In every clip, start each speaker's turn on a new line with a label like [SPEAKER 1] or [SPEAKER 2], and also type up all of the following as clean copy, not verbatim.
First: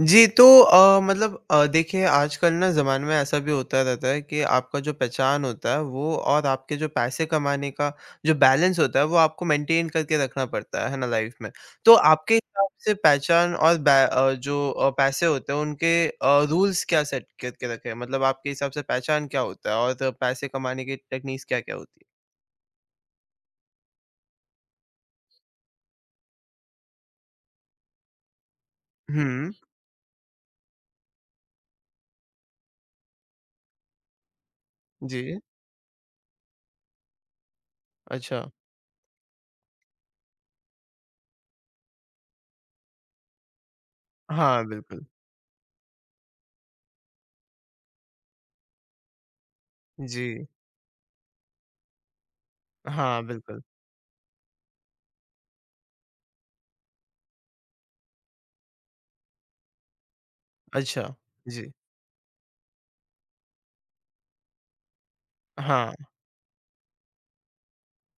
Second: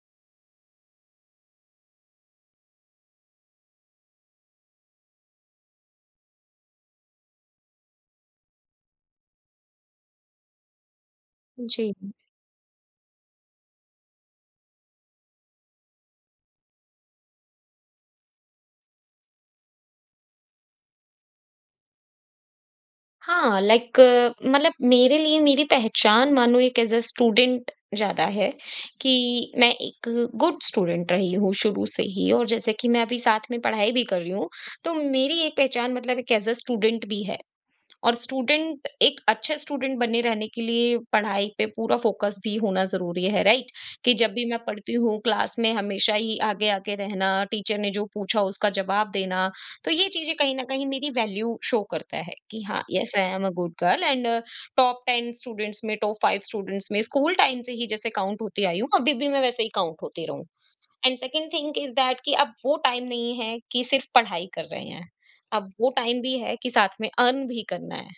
[SPEAKER 1] जी, तो देखिए आजकल ना ज़माने में ऐसा भी होता रहता है कि आपका जो पहचान होता है वो और आपके जो पैसे कमाने का जो बैलेंस होता है वो आपको मेंटेन करके रखना पड़ता है ना लाइफ़ में।
[SPEAKER 2] जी।
[SPEAKER 1] तो आपके हिसाब से पहचान और जो पैसे होते हैं उनके रूल्स क्या सेट करके रखे हैं? मतलब आपके हिसाब से पहचान क्या होता है और पैसे कमाने की टेक्निक्स क्या-क्या होती है?
[SPEAKER 2] हाँ, लाइक मतलब मेरे लिए मेरी पहचान मानो एक एज़ अ स्टूडेंट ज़्यादा है कि
[SPEAKER 1] हुँ,
[SPEAKER 2] मैं एक गुड स्टूडेंट रही हूँ शुरू से ही और जैसे कि मैं अभी साथ में पढ़ाई भी कर रही हूँ, तो मेरी
[SPEAKER 1] जी,
[SPEAKER 2] एक पहचान मतलब एक एज़ अ स्टूडेंट भी है। और
[SPEAKER 1] अच्छा।
[SPEAKER 2] स्टूडेंट एक अच्छे स्टूडेंट बने रहने के लिए पढ़ाई पे पूरा फोकस भी होना ज़रूरी है, राइट? कि जब भी मैं
[SPEAKER 1] हाँ,
[SPEAKER 2] पढ़ती
[SPEAKER 1] बिल्कुल।
[SPEAKER 2] हूँ क्लास में हमेशा ही आगे-आगे रहना, टीचर ने जो पूछा उसका जवाब देना, तो ये चीज़ें
[SPEAKER 1] जी,
[SPEAKER 2] कहीं न कहीं मेरी वैल्यू शो करता है कि हाँ, येस
[SPEAKER 1] हाँ,
[SPEAKER 2] आई एम अ
[SPEAKER 1] बिल्कुल।
[SPEAKER 2] Good girl and top 10 students में, टॉप 5 स्टूडेंट्स में स्कूल टाइम से ही जैसे काउंट होती आई हूँ, अभी भी मैं वैसे ही काउंट होती रहूँ।
[SPEAKER 1] अच्छा,
[SPEAKER 2] एंड सेकंड
[SPEAKER 1] जी,
[SPEAKER 2] थिंग इज दैट कि अब वो टाइम नहीं है कि सिर्फ पढ़ाई कर रहे हैं, अब वो
[SPEAKER 1] हाँ,
[SPEAKER 2] टाइम भी है कि साथ में अर्न भी करना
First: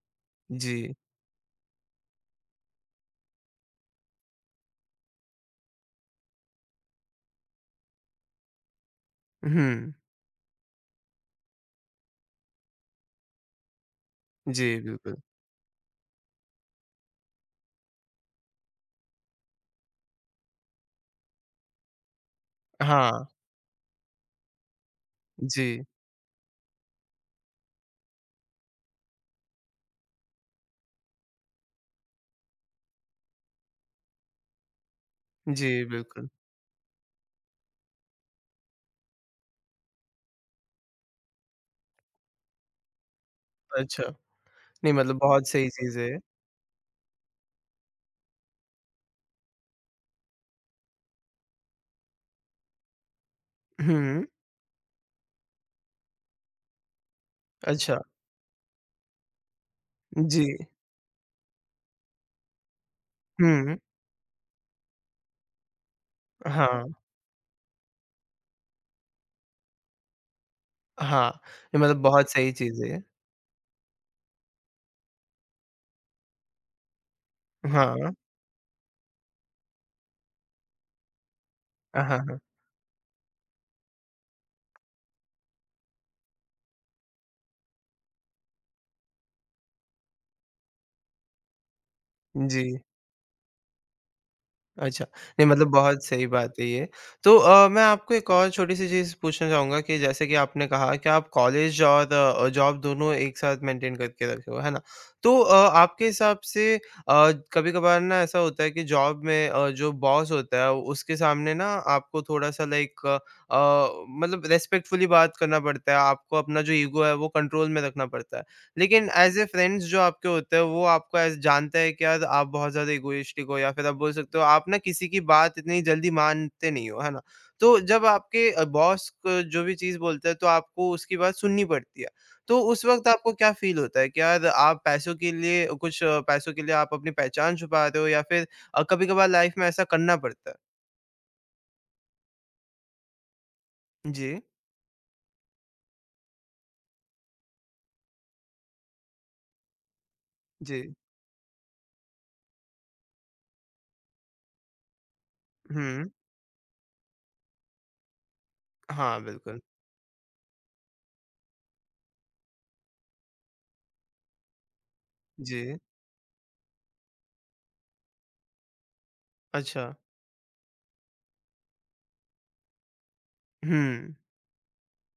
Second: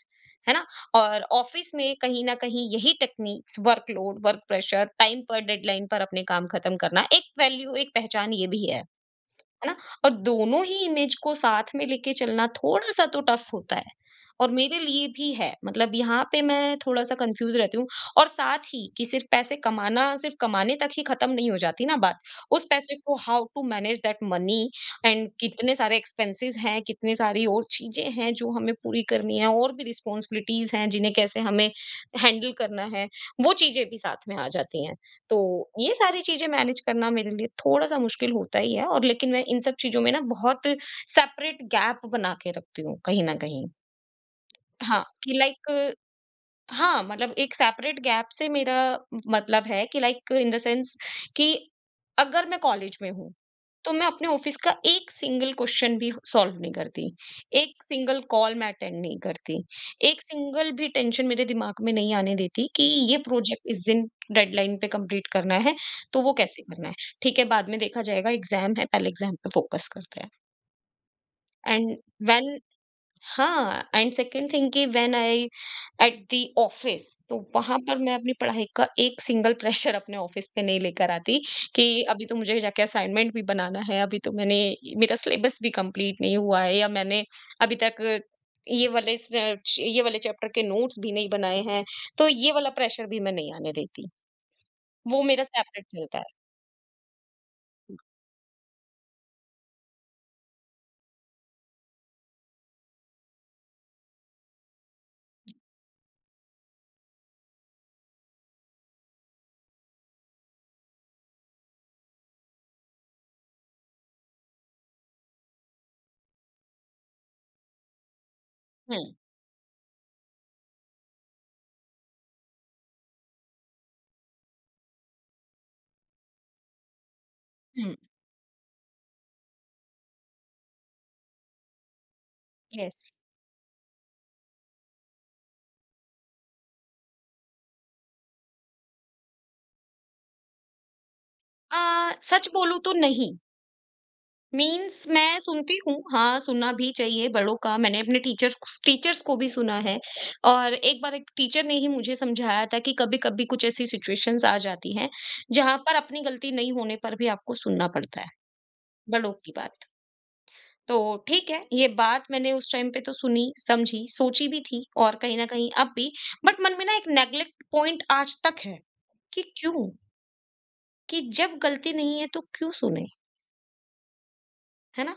[SPEAKER 2] है ना?
[SPEAKER 1] जी।
[SPEAKER 2] और ऑफिस में कहीं न कहीं यही techniques workload, work pressure, time पर, डेडलाइन पर अपने काम खत्म करना एक वैल्यू एक पहचान ये भी है। है ना?
[SPEAKER 1] हुँ।
[SPEAKER 2] और दोनों ही इमेज को साथ में लेके चलना थोड़ा-सा तो टफ होता है और मेरे
[SPEAKER 1] जी,
[SPEAKER 2] लिए
[SPEAKER 1] बिल्कुल।
[SPEAKER 2] भी है। मतलब यहाँ पे मैं थोड़ा-सा कन्फ्यूज़ रहती हूँ और साथ ही कि सिर्फ़ पैसे कमाना सिर्फ़ कमाने तक ही खत्म नहीं हो जाती ना बात। उस पैसे को
[SPEAKER 1] हाँ,
[SPEAKER 2] how to manage that money and
[SPEAKER 1] जी।
[SPEAKER 2] कितने सारे एक्सपेंसेस हैं, कितनी सारी और चीज़ें हैं जो हमें पूरी करनी है और भी रिस्पॉन्सिबिलिटीज़ हैं जिन्हें कैसे हमें हैंडल करना है, वो चीज़ें भी साथ में आ जाती हैं।
[SPEAKER 1] जी,
[SPEAKER 2] तो ये सारी
[SPEAKER 1] बिल्कुल।
[SPEAKER 2] चीज़ें मैनेज करना मेरे लिए थोड़ा-सा मुश्किल होता ही है और लेकिन मैं इन सब चीज़ों में ना बहुत सेपरेट गैप बना के रखती हूँ कहीं न कहीं।
[SPEAKER 1] अच्छा, नहीं
[SPEAKER 2] हाँ,
[SPEAKER 1] मतलब
[SPEAKER 2] कि
[SPEAKER 1] बहुत सही
[SPEAKER 2] लाइक
[SPEAKER 1] चीज़ है ये।
[SPEAKER 2] हाँ, मतलब एक सेपरेट गैप से मेरा मतलब है कि लाइक इन द सेंस कि अगर मैं कॉलेज में हूँ, तो मैं
[SPEAKER 1] हुँ,
[SPEAKER 2] अपने ऑफिस का एक सिंगल क्वेश्चन भी सॉल्व नहीं करती। एक
[SPEAKER 1] अच्छा,
[SPEAKER 2] सिंगल कॉल मैं अटेंड नहीं करती। एक
[SPEAKER 1] जी।
[SPEAKER 2] सिंगल भी टेंशन मेरे दिमाग में नहीं आने देती कि ये प्रोजेक्ट
[SPEAKER 1] हुँ,
[SPEAKER 2] इस दिन डेडलाइन पे कंप्लीट करना है, तो वो कैसे करना
[SPEAKER 1] हाँ,
[SPEAKER 2] है? ठीक है, बाद में देखा जाएगा एग्ज़ाम है, पहले एग्ज़ाम पे फोकस करते हैं।
[SPEAKER 1] हाँ, ये
[SPEAKER 2] एंड
[SPEAKER 1] मतलब बहुत सही
[SPEAKER 2] व्हेन
[SPEAKER 1] चीज़ है ये।
[SPEAKER 2] हाँ, एंड सेकंड थिंग कि when I at the office, तो वहां पर
[SPEAKER 1] हाँ,
[SPEAKER 2] मैं अपनी पढ़ाई का एक सिंगल प्रेशर अपने ऑफिस पे नहीं लेकर आती कि
[SPEAKER 1] हाँ,
[SPEAKER 2] अभी तो
[SPEAKER 1] हाँ।
[SPEAKER 2] मुझे जाके असाइनमेंट भी बनाना है, अभी तो मैंने मेरा सिलेबस भी कंप्लीट नहीं हुआ है या मैंने अभी तक ये वाले चैप्टर के नोट्स भी नहीं बनाए हैं, तो ये
[SPEAKER 1] जी।
[SPEAKER 2] वाला प्रेशर भी मैं नहीं आने देती।
[SPEAKER 1] अच्छा,
[SPEAKER 2] वो मेरा
[SPEAKER 1] नहीं मतलब
[SPEAKER 2] सेपरेट
[SPEAKER 1] बहुत
[SPEAKER 2] चलता है।
[SPEAKER 1] सही बात है ये। तो मैं आपको एक और छोटी-सी चीज़ पूछना चाहूँगा कि जैसे कि आपने कहा कि आप कॉलेज और जॉब दोनों एक साथ मेंटेन करके रखे हो, है ना? तो आपके हिसाब से कभी-कभार ना ऐसा होता है कि जॉब में जो बॉस होता है उसके सामने ना आपको थोड़ा-सा मतलब रिस्पेक्टफुली बात करना पड़ता है, आपको अपना जो ईगो है वो कंट्रोल में रखना पड़ता है। लेकिन
[SPEAKER 2] हम्म।
[SPEAKER 1] एज़ ए फ्रेंड्स जो आपके होते हैं वो आपको ऐसे जानते हैं कि यार आप बहुत ज़्यादा इगोइस्टिक हो या फिर आप बोल सकते हो आप ना किसी की बात इतनी जल्दी मानते नहीं हो, है ना? तो
[SPEAKER 2] हम्म।
[SPEAKER 1] जब आपके बॉस क जो भी चीज़ बोलते हैं तो आपको उसकी बात सुननी पड़ती है। तो उस वक़्त
[SPEAKER 2] यस।
[SPEAKER 1] आपको क्या फ़ील होता है कि यार आप पैसों के लिए आप अपनी पहचान छुपा रहे हो या फिर कभी-कभार लाइफ़ में ऐसा करना पड़ता है?
[SPEAKER 2] सच बोलूं तो नहीं।
[SPEAKER 1] जी,
[SPEAKER 2] मीन्स मैं सुनती हूँ, हाँ, सुनना भी चाहिए बड़ों का। मैंने अपने टीचर्स टीचर्स को भी सुना है और
[SPEAKER 1] जी।
[SPEAKER 2] एक बार एक टीचर ने ही मुझे समझाया था कि कभी-कभी कुछ ऐसी सिचुएशंस आ जाती हैं, जहाँ पर
[SPEAKER 1] हुँ।
[SPEAKER 2] अपनी गलती नहीं होने पर भी आपको सुनना पड़ता है,
[SPEAKER 1] हाँ,
[SPEAKER 2] बड़ों की
[SPEAKER 1] बिल्कुल।
[SPEAKER 2] बात। तो ठीक है, ये बात मैंने उस टाइम पे तो सुनी, समझी, सोची भी थी और कहीं न कहीं
[SPEAKER 1] जी।
[SPEAKER 2] अब भी, बट मन में ना एक नेगलेक्ट पॉइंट आज तक है कि क्यों?
[SPEAKER 1] अच्छा।
[SPEAKER 2] कि जब गलती नहीं है तो क्यों सुने?
[SPEAKER 1] हुँ।
[SPEAKER 2] है ना?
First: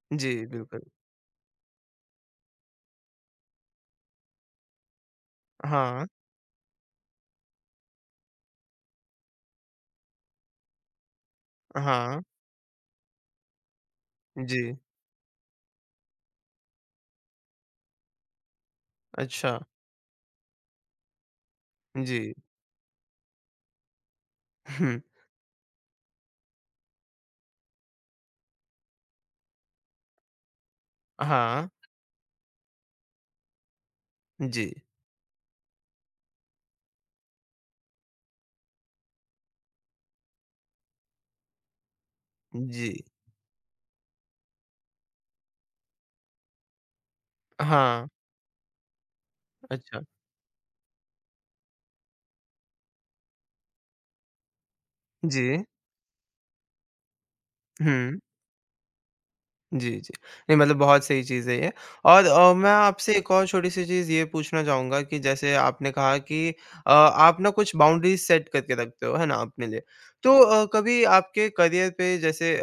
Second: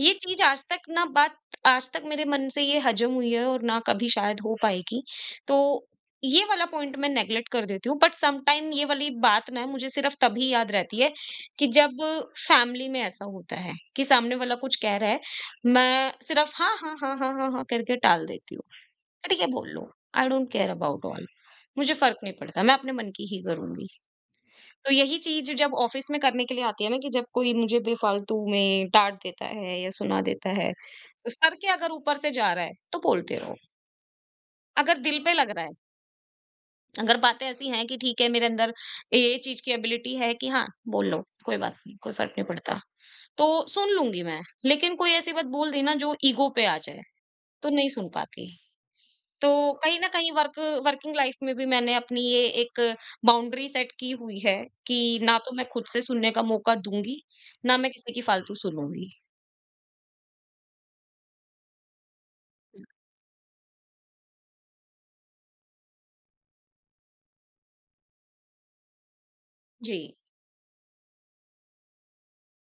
[SPEAKER 2] ये चीज़
[SPEAKER 1] जी,
[SPEAKER 2] आज
[SPEAKER 1] बिल्कुल।
[SPEAKER 2] तक ना बात आज तक मेरे मन से ये हजम हुई है और ना कभी शायद हो पाएगी। तो
[SPEAKER 1] हाँ,
[SPEAKER 2] ये वाला पॉइंट मैं नेगलेक्ट कर देती हूँ, बट सम टाइम ये वाली बात ना मुझे सिर्फ़ तभी याद रहती है कि जब
[SPEAKER 1] हाँ।
[SPEAKER 2] फैमिली में ऐसा होता है कि सामने वाला
[SPEAKER 1] जी।
[SPEAKER 2] कुछ कह रहा है, मैं सिर्फ़ हाँ, हाँ, हाँ, हाँ, हाँ, हाँ करके टाल देती हूँ। ठीक है
[SPEAKER 1] अच्छा,
[SPEAKER 2] बोल लो, I don't care about all, मुझे फ़र्क
[SPEAKER 1] जी।
[SPEAKER 2] नहीं पड़ता, मैं अपने मन की ही करूँगी। तो
[SPEAKER 1] हुँ,
[SPEAKER 2] यही चीज़ जब ऑफिस में करने के लिए आती है ना कि जब कोई मुझे बेफालतू में डाँट देता है या सुना देता है, तो सर के
[SPEAKER 1] हाँ,
[SPEAKER 2] अगर ऊपर से जा रहा है, तो बोलते रहो।
[SPEAKER 1] जी,
[SPEAKER 2] अगर दिल पे लग रहा है, अगर बातें ऐसी हैं कि ठीक है मेरे अंदर ये चीज़ की एबिलिटी है कि हाँ, बोल लो, कोई बात नहीं, कोई फ़र्क नहीं पड़ता,
[SPEAKER 1] जी,
[SPEAKER 2] तो सुन लूँगी मैं। लेकिन कोई ऐसी बात बोल दी ना जो ईगो पे आ जाए, तो नहीं
[SPEAKER 1] हाँ,
[SPEAKER 2] सुन पाती। तो कहीं
[SPEAKER 1] अच्छा,
[SPEAKER 2] ना कहीं वर्किंग लाइफ में भी मैंने अपनी ये एक बाउंड्री सेट की हुई है कि ना तो
[SPEAKER 1] जी,
[SPEAKER 2] मैं खुद से सुनने का मौका दूंगी, ना मैं किसी
[SPEAKER 1] हुँ।
[SPEAKER 2] की फालतू सुनूंगी।
[SPEAKER 1] जी, जी। नहीं मतलब बहुत सही चीज़ है ये और मैं आपसे एक और छोटी-सी चीज़ ये पूछना चाहूँगा कि जैसे आपने कहा कि आप ना कुछ बाउंड्रीज़ सेट करके रखते हो, है ना, अपने लिए।
[SPEAKER 2] जी।
[SPEAKER 1] तो कभी आपके करियर पे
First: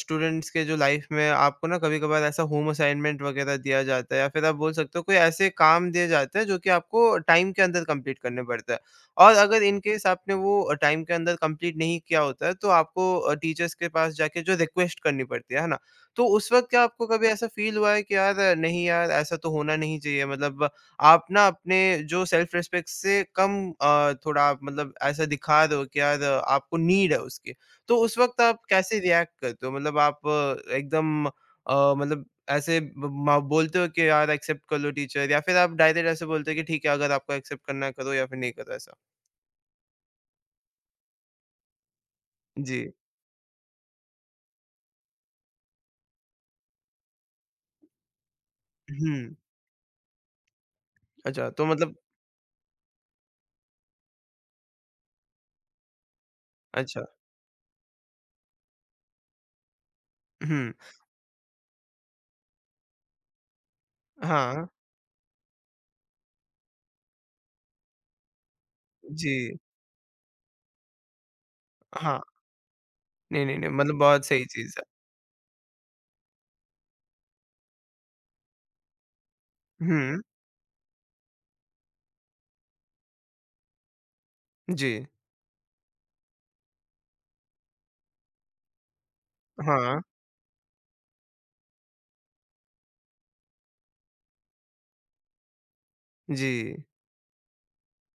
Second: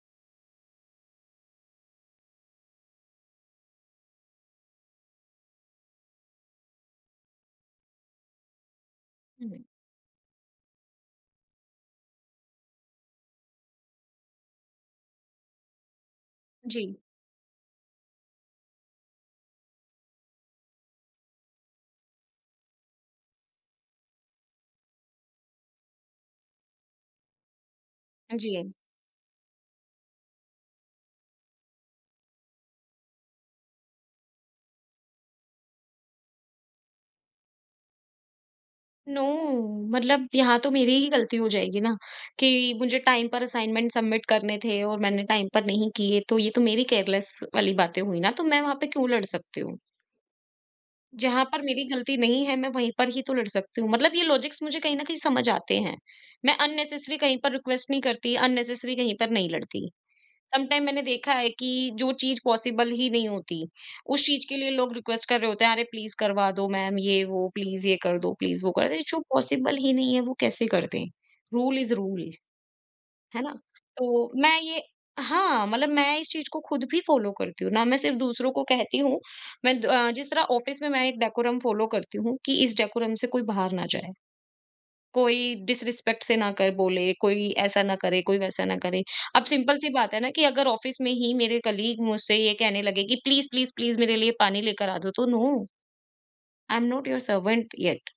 [SPEAKER 1] स्टूडेंट्स के जो लाइफ में आपको ना कभी-कभार ऐसा होम असाइनमेंट वगैरह दिया जाता है या फिर आप बोल सकते हो कोई ऐसे काम दिए जाते हैं जो कि आपको टाइम के अंदर कंप्लीट करने पड़ता है। और अगर
[SPEAKER 2] हुँ।
[SPEAKER 1] इन केस आपने वो टाइम के अंदर कंप्लीट नहीं किया होता है तो आपको टीचर्स के पास जाके जो रिक्वेस्ट करनी पड़ती है ना? तो उस वक़्त क्या
[SPEAKER 2] जी,
[SPEAKER 1] आपको कभी ऐसा फ़ील हुआ है कि यार नहीं यार ऐसा तो होना नहीं चाहिए मतलब आप ना अपने जो सेल्फ रिस्पेक्ट से कम थोड़ा आप मतलब ऐसा दिखा रहे हो कि यार आपको नीड है उसकी। तो उस वक़्त आप
[SPEAKER 2] जी।
[SPEAKER 1] कैसे रिएक्ट करते हो? मतलब आप एकदम मतलब ऐसे ब म बोलते हो कि यार एक्सेप्ट कर लो टीचर या फिर आप डायरेक्ट ऐसे बोलते हो कि ठीक है अगर आपको एक्सेप्ट करना है करो या फिर नहीं करो ऐसा?
[SPEAKER 2] नो, मतलब यहाँ तो मेरी ही गलती हो जाएगी ना कि
[SPEAKER 1] जी।
[SPEAKER 2] मुझे टाइम पर असाइनमेंट सबमिट करने थे और मैंने टाइम पर नहीं किए, तो ये तो मेरी केयरलेस वाली बातें हुई ना, तो मैं वहाँ पे क्यों लड़
[SPEAKER 1] हुँ,
[SPEAKER 2] सकती हूँ? जहाँ
[SPEAKER 1] अच्छा
[SPEAKER 2] पर
[SPEAKER 1] तो
[SPEAKER 2] मेरी
[SPEAKER 1] मतलब
[SPEAKER 2] गलती नहीं है मैं वहीं पर ही तो लड़ सकती हूँ। मतलब ये लॉजिक्स मुझे कहीं न कहीं समझ आते हैं। मैं
[SPEAKER 1] अच्छा
[SPEAKER 2] अननेसेसरी कहीं पर रिक्वेस्ट नहीं करती, अननेसेसरी कहीं पर नहीं लड़ती।
[SPEAKER 1] हुँ,
[SPEAKER 2] समटाइम मैंने देखा है कि जो चीज़ पॉसिबल ही नहीं होती, उस चीज़ के
[SPEAKER 1] हाँ,
[SPEAKER 2] लिए लोग रिक्वेस्ट कर रहे होते हैं, "अरे प्लीज़ करवा दो मैम ये वो, प्लीज़ ये कर दो, प्लीज़ वो कर" अरे जो
[SPEAKER 1] जी।
[SPEAKER 2] पॉसिबल ही नहीं है वो कैसे कर दें? रूल इज़
[SPEAKER 1] हाँ,
[SPEAKER 2] रूल। है
[SPEAKER 1] नहीं,
[SPEAKER 2] ना?
[SPEAKER 1] नहीं, नहीं मतलब बहुत
[SPEAKER 2] तो
[SPEAKER 1] सही
[SPEAKER 2] मैं
[SPEAKER 1] चीज़ है।
[SPEAKER 2] ये हाँ, मतलब मैं इस चीज़ को खुद भी फॉलो करती हूँ, ना मैं सिर्फ़ दूसरों को कहती हूँ।
[SPEAKER 1] हुँ,
[SPEAKER 2] जिस तरह ऑफ़िस में मैं एक डेकोरम फॉलो करती हूँ कि इस डेकोरम से कोई बाहर ना जाए,
[SPEAKER 1] जी।
[SPEAKER 2] कोई डिसरिस्पेक्ट से ना कर बोले, कोई ऐसा ना करे, कोई वैसा ना करे। अब सिंपल सी
[SPEAKER 1] हाँ,
[SPEAKER 2] बात है ना कि अगर ऑफ़िस में ही मेरे कलीग मुझसे ये कहने लगे कि प्लीज़, प्लीज़, प्लीज़ मेरे लिए पानी लेकर आ दो, तो नो,
[SPEAKER 1] जी,
[SPEAKER 2] I am not your servant yet.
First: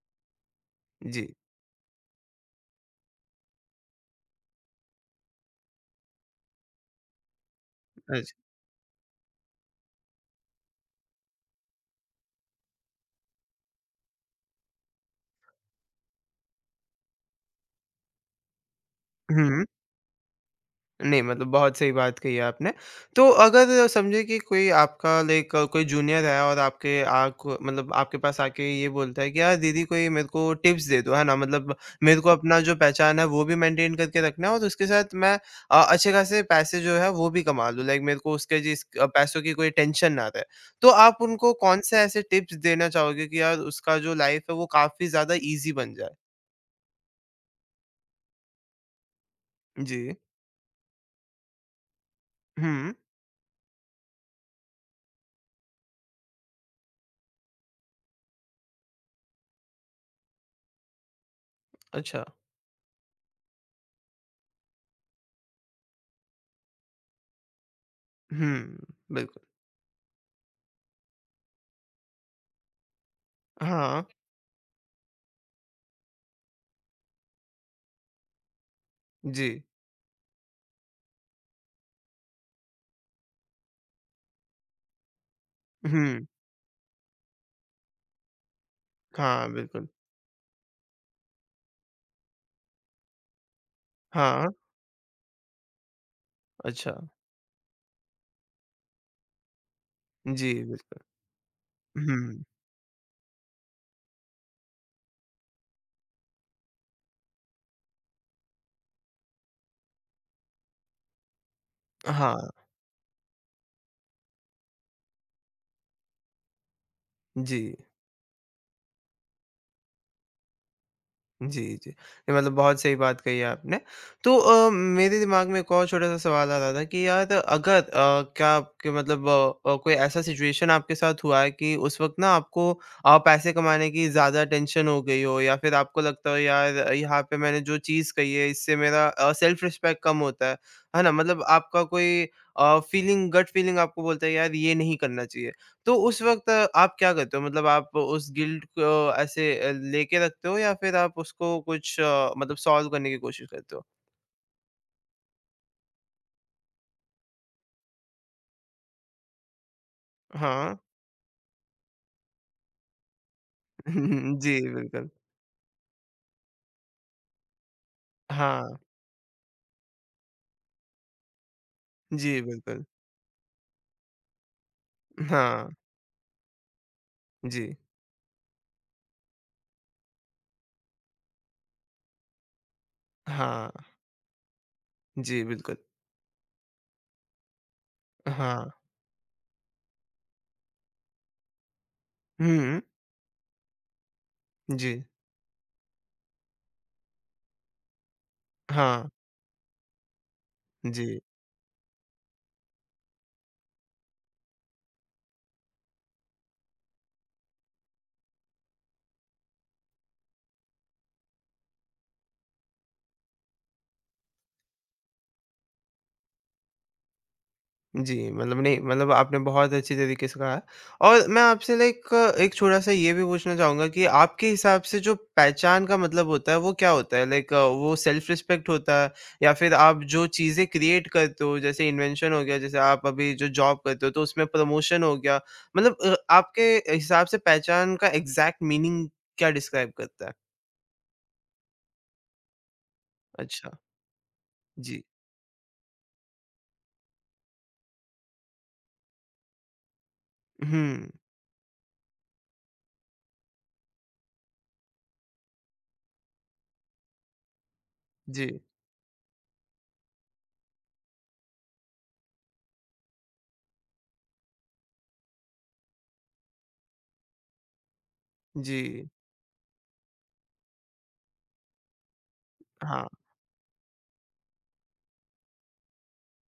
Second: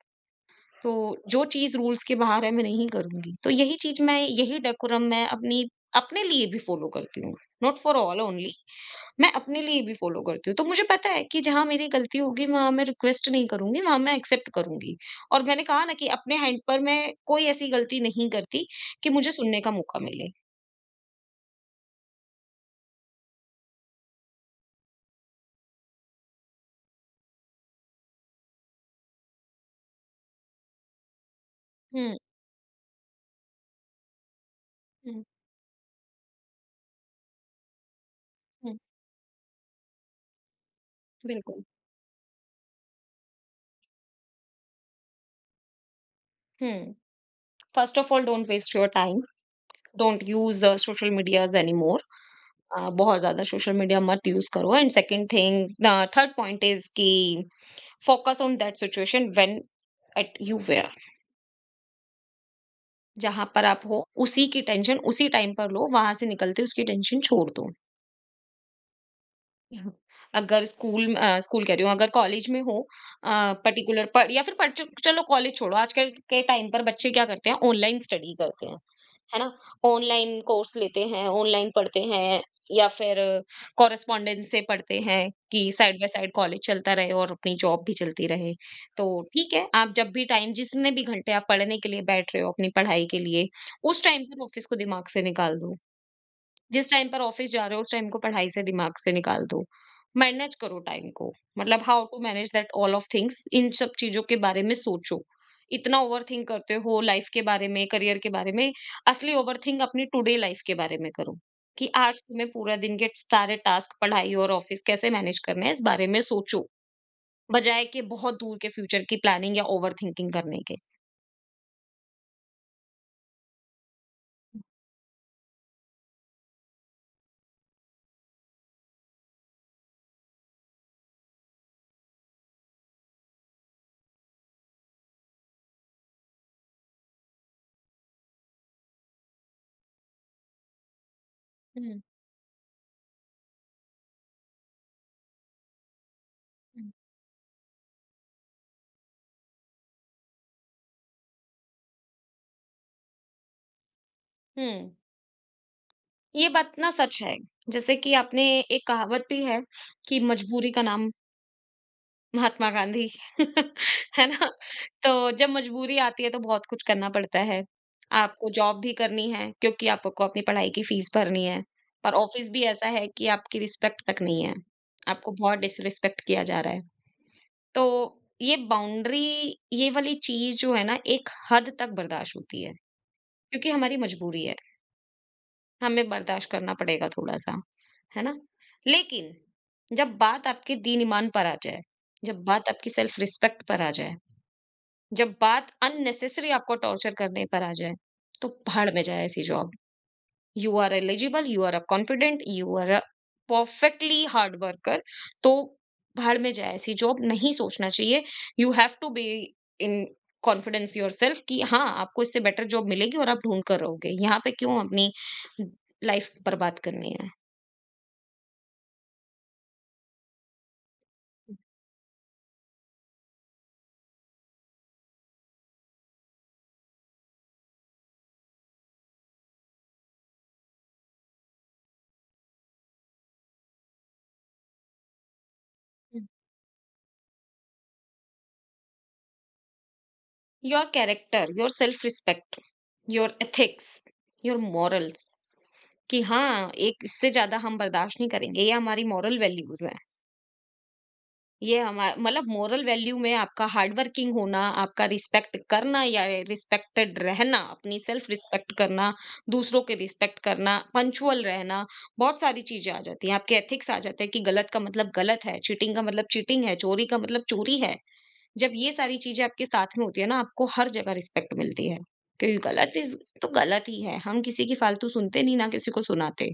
[SPEAKER 2] तो
[SPEAKER 1] जी।
[SPEAKER 2] जो चीज़ रूल्स के बाहर है मैं नहीं करूँगी। तो यही चीज़ मैं यही डेकोरम मैं अपनी अपने लिए भी फ़ॉलो करती हूँ, नॉट फॉर ऑल
[SPEAKER 1] अच्छा
[SPEAKER 2] ओनली, मैं अपने लिए भी फ़ॉलो करती हूँ। तो मुझे पता है कि जहाँ मेरी गलती होगी वहाँ मैं रिक्वेस्ट नहीं करूँगी, वहाँ मैं एक्सेप्ट करूँगी। और मैंने कहा ना कि अपने हैंड पर मैं कोई ऐसी गलती नहीं करती कि मुझे सुनने
[SPEAKER 1] हुँ,
[SPEAKER 2] का मौका मिले।
[SPEAKER 1] नहीं मतलब बहुत सही बात कही है आपने। तो अगर समझे कि कोई आपका लाइक कोई जूनियर है और आपके आक मतलब आपके पास आके ये बोलता है कि यार दीदी कोई मेरे को टिप्स दे दो, है ना? मतलब
[SPEAKER 2] हुँ,
[SPEAKER 1] मेरे को अपना जो पहचान है वो भी मेंटेन करके रखना है और उसके साथ
[SPEAKER 2] हुँ,
[SPEAKER 1] मैं अच्छे खासे पैसे जो है वो भी कमा लूँ। लाइक मेरे को उसके
[SPEAKER 2] हुँ,
[SPEAKER 1] पैसों की कोई टेंशन ना रहे। तो आप उनको
[SPEAKER 2] बिल्कुल।
[SPEAKER 1] कौन से ऐसे टिप्स देना चाहोगे कि यार उसका जो लाइफ़ है वो काफ़ी ज़्यादा ईज़ी बन जाए?
[SPEAKER 2] हुँ, first of all don't waste your time,
[SPEAKER 1] जी।
[SPEAKER 2] Don't use the social medias anymore.
[SPEAKER 1] हुँ,
[SPEAKER 2] बहुत ज़्यादा सोशल मीडिया मत यूज़ करो and second thing the third point is कि focus on that situation when at you where
[SPEAKER 1] अच्छा।
[SPEAKER 2] जहां पर आप हो, उसी की टेंशन उसी टाइम पर लो, वहां से निकलते उसकी टेंशन छोड़ दो।
[SPEAKER 1] हुँ, बिल्कुल।
[SPEAKER 2] हम्म। अगर स्कूल, स्कूल कह रही हूँ, अगर कॉलेज में हो
[SPEAKER 1] हाँ,
[SPEAKER 2] पर्टिकुलर पर या फिर चलो कॉलेज छोड़ो आजकल के टाइम पर बच्चे क्या करते हैं ऑनलाइन स्टडी करते हैं, है ना?
[SPEAKER 1] जी।
[SPEAKER 2] ऑनलाइन कोर्स लेते हैं, ऑनलाइन पढ़ते हैं या फिर कॉरेस्पॉन्डेंस से पढ़ते हैं कि साइड बाय
[SPEAKER 1] हुँ,
[SPEAKER 2] साइड कॉलेज चलता रहे और अपनी जॉब भी चलती रहे। तो
[SPEAKER 1] हाँ,
[SPEAKER 2] ठीक है,
[SPEAKER 1] बिल्कुल।
[SPEAKER 2] आप जब भी टाइम जितने भी घंटे आप पढ़ने के लिए बैठ रहे हो अपनी पढ़ाई के लिए, उस टाइम पर
[SPEAKER 1] हाँ,
[SPEAKER 2] ऑफिस को दिमाग से निकाल दो। जिस
[SPEAKER 1] अच्छा।
[SPEAKER 2] टाइम पर ऑफिस जा रहे हो उस टाइम को पढ़ाई से दिमाग से निकाल दो।
[SPEAKER 1] जी,
[SPEAKER 2] मैनेज करो
[SPEAKER 1] बिल्कुल।
[SPEAKER 2] टाइम को, मतलब हाउ टू
[SPEAKER 1] हुँ,
[SPEAKER 2] manage that all of things, इन सब चीज़ों के बारे में सोचो। इतना ओवरथिंक करते हो लाइफ के बारे में, करियर के बारे में, असली ओवरथिंक अपनी टुडे लाइफ के बारे में करो कि आज
[SPEAKER 1] हाँ,
[SPEAKER 2] तुम्हें पूरा दिन के सारे टास्क, पढ़ाई और ऑफिस कैसे मैनेज करने हैं इस बारे में सोचो।
[SPEAKER 1] जी।
[SPEAKER 2] बजाय कि बहुत दूर के फ्यूचर की प्लानिंग या ओवरथिंकिंग करने के।
[SPEAKER 1] जी, जी। ये मतलब बहुत सही बात कही है आपने। तो मेरे दिमाग में एक और छोटा-सा सवाल आ रहा था कि यार अगर अ, क्या आपके मतलब कोई ऐसा सिचुएशन आपके साथ हुआ है कि उस वक़्त ना आपको पैसे कमाने की ज़्यादा टेंशन हो गई हो या फिर आपको लगता हो यार यहाँ पे मैंने जो चीज़ कही है इससे मेरा सेल्फ रिस्पेक्ट कम होता है। है ना? मतलब आपका
[SPEAKER 2] हुँ,
[SPEAKER 1] कोई फीलिंग गट फीलिंग आपको बोलता है यार ये नहीं करना चाहिए। तो उस वक़्त
[SPEAKER 2] हुँ।
[SPEAKER 1] आप क्या करते हो? मतलब आप उस गिल्ट को ऐसे लेके रखते हो या फिर आप उसको मतलब सॉल्व करने की कोशिश करते हो?
[SPEAKER 2] हुँ। ये बात ना सच है। जैसे कि आपने, एक कहावत भी है कि मजबूरी
[SPEAKER 1] हाँ।
[SPEAKER 2] का नाम महात्मा गांधी। है ना?
[SPEAKER 1] जी, बिल्कुल।
[SPEAKER 2] तो जब मजबूरी आती है तो बहुत कुछ करना पड़ता है। आपको
[SPEAKER 1] हाँ।
[SPEAKER 2] जॉब भी करनी है क्योंकि आपको अपनी पढ़ाई की फीस भरनी है और
[SPEAKER 1] जी,
[SPEAKER 2] ऑफिस भी
[SPEAKER 1] बिल्कुल।
[SPEAKER 2] ऐसा है कि आपकी रिस्पेक्ट तक नहीं है। आपको बहुत
[SPEAKER 1] हाँ।
[SPEAKER 2] डिसरिस्पेक्ट किया जा रहा है।
[SPEAKER 1] जी।
[SPEAKER 2] तो ये बाउंड्री, ये वाली चीज़ जो है ना एक हद तक बर्दाश्त होती है क्योंकि
[SPEAKER 1] हाँ।
[SPEAKER 2] हमारी मजबूरी है।
[SPEAKER 1] जी, बिल्कुल।
[SPEAKER 2] हमें बर्दाश्त करना पड़ेगा थोड़ा-सा, है ना?
[SPEAKER 1] हाँ।
[SPEAKER 2] लेकिन जब बात आपके दीन-ईमान पर आ जाए, जब बात
[SPEAKER 1] हुँ।
[SPEAKER 2] आपकी सेल्फ रिस्पेक्ट पर आ जाए,
[SPEAKER 1] जी।
[SPEAKER 2] जब बात अननेसेसरी आपको टॉर्चर करने पर आ जाए, तो भाड़ में
[SPEAKER 1] हाँ।
[SPEAKER 2] जाए ऐसी जॉब। You are
[SPEAKER 1] जी।
[SPEAKER 2] eligible, you are a confident, you are a perfectly hard worker। तो भाड़ में जाए ऐसी जॉब नहीं सोचना चाहिए। You have to be in confidence yourself कि हाँ आपको इससे बेटर जॉब मिलेगी और आप ढूंढ कर रहोगे। यहाँ पे क्यों अपनी लाइफ बर्बाद करनी है।
[SPEAKER 1] जी, मतलब नहीं मतलब आपने बहुत अच्छी तरीके से कहा और मैं आपसे लाइक एक छोटा-सा ये भी पूछना चाहूँगा कि आपके हिसाब से जो पहचान का मतलब होता है, वो क्या होता है? लाइक वो सेल्फ रिस्पेक्ट होता है या फिर आप जो चीज़ें क्रिएट करते हो, जैसे इन्वेंशन हो गया, जैसे आप अभी जो जॉब करते हो, तो उसमें प्रमोशन हो गया। मतलब आपके हिसाब से पहचान का एग्ज़ैक्ट मीनिंग क्या डिस्क्राइब करता है?
[SPEAKER 2] Your character, your self-respect, your
[SPEAKER 1] अच्छा,
[SPEAKER 2] एथिक्स, योर
[SPEAKER 1] जी।
[SPEAKER 2] मॉरल्स। कि हाँ एक इससे ज्यादा हम बर्दाश्त नहीं करेंगे, ये हमारी मॉरल वैल्यूज हैं।
[SPEAKER 1] हुँ,
[SPEAKER 2] ये हमारा मतलब मोरल वैल्यू में आपका हार्ड वर्किंग होना, आपका रिस्पेक्ट करना या रिस्पेक्टेड रहना, अपनी सेल्फ
[SPEAKER 1] जी,
[SPEAKER 2] रिस्पेक्ट करना, दूसरों की रिस्पेक्ट करना, पंक्चुअल रहना, बहुत सारी चीजें आ जाती हैं। आपके एथिक्स आ जाते हैं कि गलत का मतलब गलत है, चीटिंग का मतलब चीटिंग है, चोरी का मतलब चोरी है। जब ये
[SPEAKER 1] जी।
[SPEAKER 2] सारी चीजें आपके साथ में होती है ना, आपको हर जगह रिस्पेक्ट मिलती है। क्योंकि गलत
[SPEAKER 1] हाँ,
[SPEAKER 2] इज तो गलत ही है, हम किसी की फालतू सुनते नहीं, ना किसी को सुनाते,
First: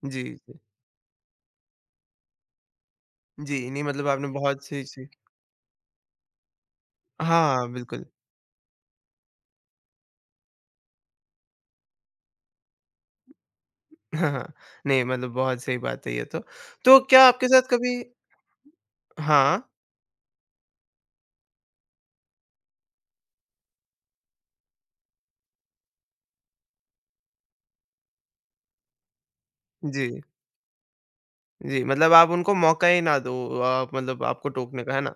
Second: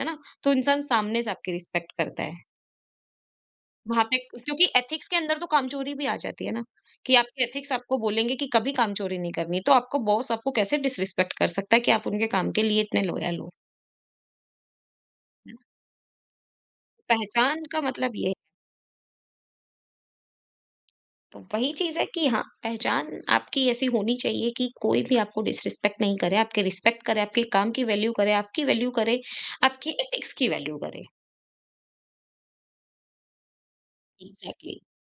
[SPEAKER 2] है ना?
[SPEAKER 1] जी,
[SPEAKER 2] तो
[SPEAKER 1] जी।
[SPEAKER 2] इंसान सामने से आपकी रिस्पेक्ट करता है।
[SPEAKER 1] जी, नहीं
[SPEAKER 2] वहाँ
[SPEAKER 1] मतलब
[SPEAKER 2] पे
[SPEAKER 1] आपने बहुत
[SPEAKER 2] क्योंकि
[SPEAKER 1] सही चीज़
[SPEAKER 2] एथिक्स के अंदर तो कामचोरी भी आ जाती है ना, कि आपके
[SPEAKER 1] हाँ,
[SPEAKER 2] एथिक्स आपको
[SPEAKER 1] बिल्कुल।
[SPEAKER 2] बोलेंगे कि कभी कामचोरी नहीं करनी, तो आपका बॉस आपको कैसे डिसरिस्पेक्ट कर सकता है कि आप उनके काम के लिए इतने लॉयल हो,
[SPEAKER 1] हाँ, हाँ। नहीं मतलब
[SPEAKER 2] है ना?
[SPEAKER 1] बहुत सही बात है ये तो। तो क्या आपके
[SPEAKER 2] पहचान
[SPEAKER 1] साथ
[SPEAKER 2] का
[SPEAKER 1] कभी
[SPEAKER 2] मतलब ये है,
[SPEAKER 1] हाँ,
[SPEAKER 2] तो वही चीज़ है कि हाँ, पहचान आपकी ऐसी होनी चाहिए कि कोई भी आपको डिसरिस्पेक्ट नहीं करे, आपकी रिस्पेक्ट करे, आपके काम की वैल्यू करे, आपकी
[SPEAKER 1] जी।
[SPEAKER 2] एथिक्स की वैल्यू करे।
[SPEAKER 1] जी, मतलब आप उनको मौका ही ना दो मतलब आपको
[SPEAKER 2] एग्ज़ैक्टली,
[SPEAKER 1] टोकने का, है ना?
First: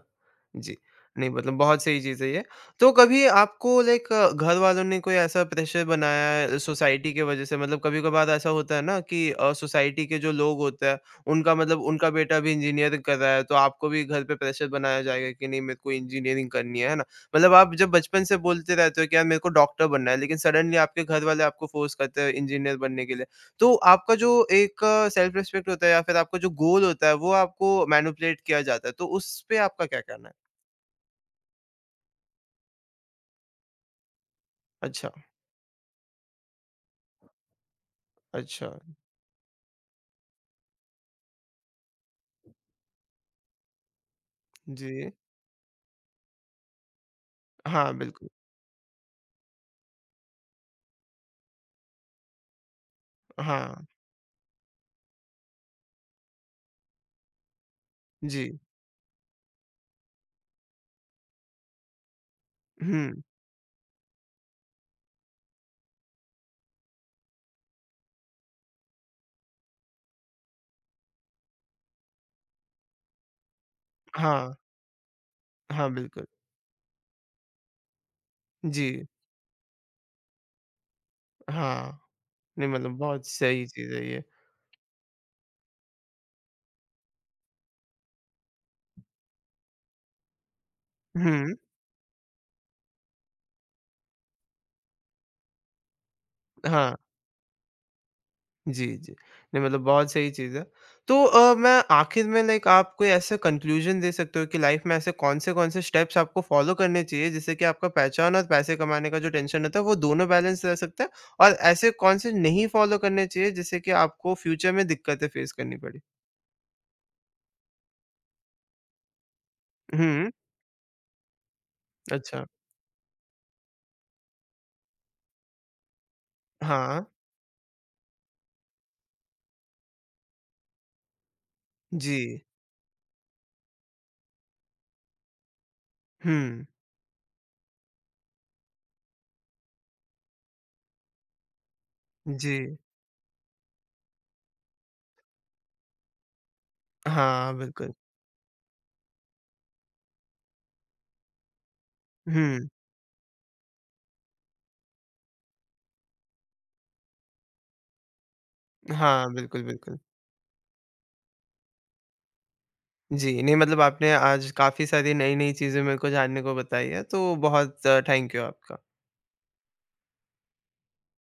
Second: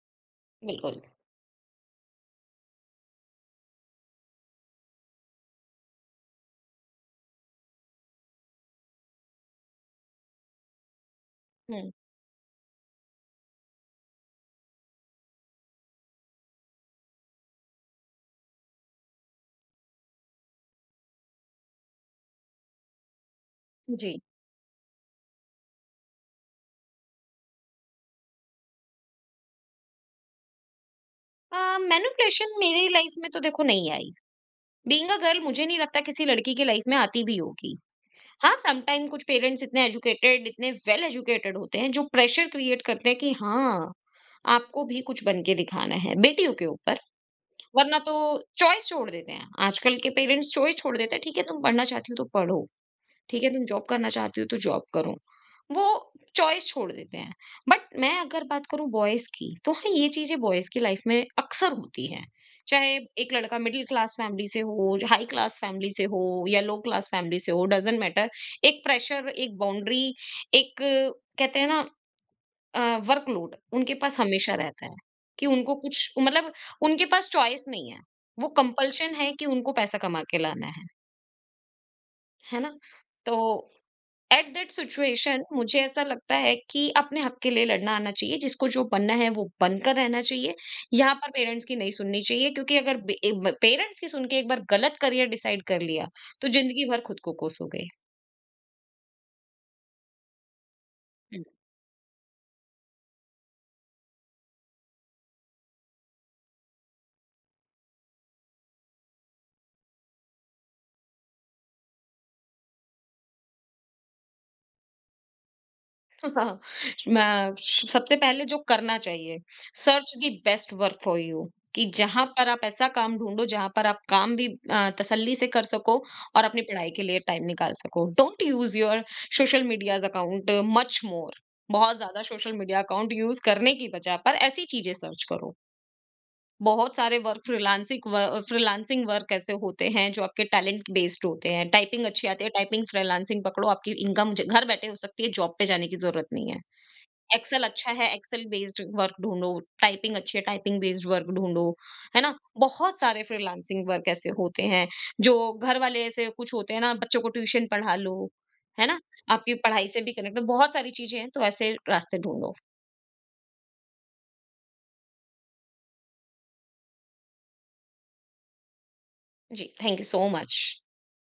[SPEAKER 1] जी।
[SPEAKER 2] बिल्कुल।
[SPEAKER 1] नहीं मतलब बहुत सही चीज़ है ये। तो कभी आपको लाइक घर वालों ने कोई ऐसा प्रेशर बनाया है सोसाइटी की वज़ह से? मतलब कभी-कभार ऐसा होता है ना कि सोसाइटी के जो लोग होते हैं, उनका मतलब
[SPEAKER 2] हुँ,
[SPEAKER 1] उनका बेटा अभी इंजीनियरिंग कर रहा है, तो आपको भी घर पे प्रेशर बनाया जाएगा कि नहीं मेरे को इंजीनियरिंग करनी है ना? मतलब आप जब बचपन से बोलते रहते हो कि यार मेरे को डॉक्टर बनना है, लेकिन सडनली आपके घर वाले आपको फोर्स करते हैं इंजीनियर बनने के लिए। तो आपका
[SPEAKER 2] जी।
[SPEAKER 1] जो एक सेल्फ रिस्पेक्ट होता है या फिर आपका जो गोल होता है वो आपको मैनिपुलेट किया जाता है, तो उस पे आपका क्या कहना है?
[SPEAKER 2] मैनिपुलेशन मेरी लाइफ में तो देखो नहीं आई।
[SPEAKER 1] अच्छा,
[SPEAKER 2] बीइंग अ गर्ल मुझे नहीं लगता किसी लड़की की लाइफ में आती भी होगी। हाँ,
[SPEAKER 1] अच्छा।
[SPEAKER 2] सम टाइम कुछ पेरेंट्स इतने एजुकेटेड, इतने वेल एजुकेटेड होते हैं जो प्रेशर क्रिएट करते हैं कि हाँ, आपको भी
[SPEAKER 1] जी।
[SPEAKER 2] कुछ बन के दिखाना है बेटियों के ऊपर,
[SPEAKER 1] हाँ,
[SPEAKER 2] वरना तो
[SPEAKER 1] बिल्कुल।
[SPEAKER 2] चॉइस छोड़ देते हैं। आजकल के पेरेंट्स चॉइस छोड़ देते हैं, ठीक है तुम पढ़ना चाहती हो तो पढ़ो, ठीक है तुम जॉब
[SPEAKER 1] हाँ,
[SPEAKER 2] करना चाहती हो तो जॉब करो। वो चॉइस छोड़ देते हैं। बट मैं अगर
[SPEAKER 1] जी।
[SPEAKER 2] बात करूँ बॉयज़ की, तो हाँ, ये चीज़ें बॉयज़ की लाइफ़ में अक्सर होती हैं। चाहे
[SPEAKER 1] हुँ।
[SPEAKER 2] एक लड़का मिडल क्लास फैमिली से हो, हाई क्लास फैमिली से हो या लो क्लास फैमिली से हो, डज़न्ट मैटर। एक प्रेशर, एक बाउंड्री, एक कहते हैं ना, अ, वर्कलोड उनके पास
[SPEAKER 1] हाँ,
[SPEAKER 2] हमेशा रहता है कि उनको
[SPEAKER 1] हाँ,
[SPEAKER 2] कुछ
[SPEAKER 1] बिल्कुल।
[SPEAKER 2] मतलब उनके पास चॉइस नहीं है। वो
[SPEAKER 1] जी,
[SPEAKER 2] कंपल्शन है कि उनको पैसा कमा के लाना
[SPEAKER 1] हाँ।
[SPEAKER 2] है
[SPEAKER 1] नहीं
[SPEAKER 2] ना?
[SPEAKER 1] मतलब बहुत
[SPEAKER 2] तो
[SPEAKER 1] सही चीज़ है ये।
[SPEAKER 2] एट दैट सिचुएशन मुझे ऐसा लगता है कि अपने हक के लिए लड़ना आना चाहिए, जिसको जो बनना है वो बनकर रहना चाहिए। यहाँ पर
[SPEAKER 1] हुँ,
[SPEAKER 2] पेरेंट्स की नहीं सुननी चाहिए क्योंकि अगर बे ए ब पेरेंट्स की सुन के एक बार गलत करियर डिसाइड कर लिया, तो ज़िंदगी
[SPEAKER 1] हाँ।
[SPEAKER 2] भर खुद को कोसोगे।
[SPEAKER 1] जी, जी। नहीं मतलब बहुत सही चीज़ है। तो मैं आखिर में लाइक आप कोई ऐसा कन्क्लूज़न दे सकते हो कि लाइफ़ में ऐसे कौन से स्टेप्स आपको फ़ॉलो करने चाहिए जिससे कि आपका पहचान और पैसे कमाने का जो टेंशन होता है वो दोनों बैलेंस रह सकता है? और ऐसे कौन से नहीं फ़ॉलो करने चाहिए जिससे कि आपको फ्यूचर में दिक्कतें फ़ेस करनी पड़े?
[SPEAKER 2] हाँ, मैं सबसे पहले जो करना चाहिए, सर्च
[SPEAKER 1] हुँ,
[SPEAKER 2] the best work for you कि जहाँ
[SPEAKER 1] अच्छा।
[SPEAKER 2] पर आप ऐसा काम ढूँढो, जहाँ पर आप काम भी तसल्ली से कर सको और अपनी पढ़ाई के
[SPEAKER 1] हाँ,
[SPEAKER 2] लिए टाइम निकाल सको। Don't use your social medias account much more. बहुत
[SPEAKER 1] जी।
[SPEAKER 2] ज़्यादा सोशल मीडिया अकाउंट यूज़ करने की बजाय पर ऐसी चीज़ें सर्च करो।
[SPEAKER 1] हुँ,
[SPEAKER 2] बहुत सारे वर्क फ्रीलांसिंग वर्क ऐसे होते हैं जो आपके टैलेंट बेस्ड होते हैं। टाइपिंग अच्छी आती है,
[SPEAKER 1] जी।
[SPEAKER 2] टाइपिंग फ्रीलांसिंग पकड़ो, आपकी इनकम ज घर बैठे हो सकती है, जॉब पे जाने की ज़रूरत नहीं है।
[SPEAKER 1] हाँ,
[SPEAKER 2] एक्सेल अच्छा
[SPEAKER 1] बिल्कुल।
[SPEAKER 2] है, एक्सेल बेस्ड वर्क ढूंढो। टाइपिंग अच्छी है, टाइपिंग बेस्ड वर्क ढूंढो, है ना?
[SPEAKER 1] हुँ,
[SPEAKER 2] बहुत सारे फ्रीलांसिंग वर्क ऐसे होते हैं जो घर वाले ऐसे कुछ होते हैं ना, बच्चों को ट्यूशन पढ़ा लो, है ना?
[SPEAKER 1] हाँ,
[SPEAKER 2] आपकी
[SPEAKER 1] बिल्कुल,
[SPEAKER 2] पढ़ाई
[SPEAKER 1] बिल्कुल।
[SPEAKER 2] से भी कनेक्ट बहुत सारी चीजें हैं, तो ऐसे रास्ते ढूंढो।
[SPEAKER 1] जी, नहीं मतलब आपने आज काफ़ी सारी नई-नई चीज़ें मेरे को जानने को बताई है, तो बहुत थैंक यू आपका।
[SPEAKER 2] जी, थैंक यू सो मच।